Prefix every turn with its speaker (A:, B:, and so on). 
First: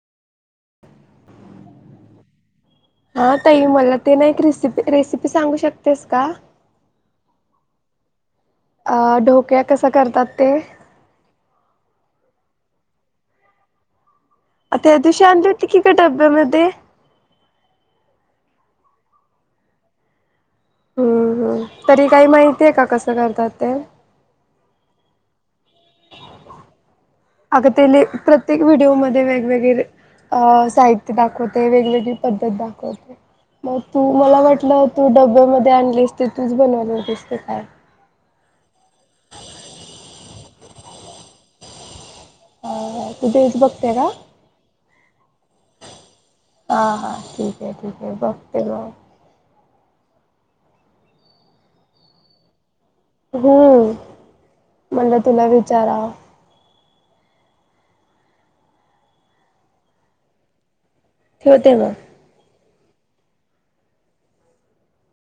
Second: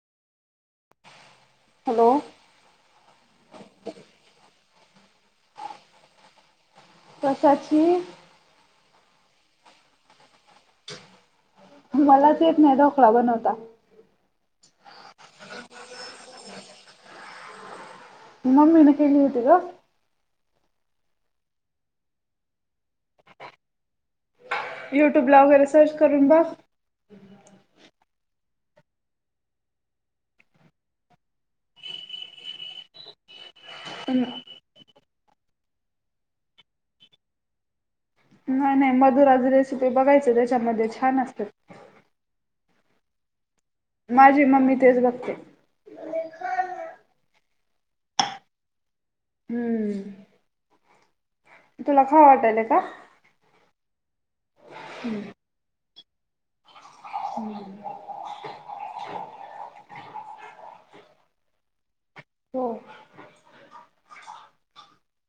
A: Hello,
B: हा ताई, मला ते ना एक रेसिपी, रेसिपी सांगू शकतेस का?
A: कशाची?
B: अ ढोकळा कसा करतात ते?
A: मलाच येत नाय ढोकळा बनवता.
B: आता अ दी शांत होती की का डब्यामध्ये.
A: मम्मी ना केली होती ग.
B: हम्म हम्, तरी काही माहितीय का कसं करतात ते?
A: युट्यूब ला वगैरे सर्च करून बघ,
B: अग ते लय, प्रत्येक व्हिडिओमध्ये वेगवेगळे अ साहित्य दाखवतेय, वेगवेगळी पद्धत दाखवतेय. मग तू, मला वाटलं तू डब्यामध्ये आणलीसते तूच बनवलेतेसते का काय.
A: नाही नाही,, मधुराची रेसिपी बघायच त्याच्यामध्ये छान असतात.
B: अ तु बज बघते का.
A: माझी मम्मी तेच बघते.
B: हां हां, ठीक आहे ठीक आहे, बघते मगऽ
A: हम्म, तुला खाऊ वाटालय का?
B: हम्, म्हटलं तुला विचारावं.
A: हम्म.
B: ठेवते म.
A: हो.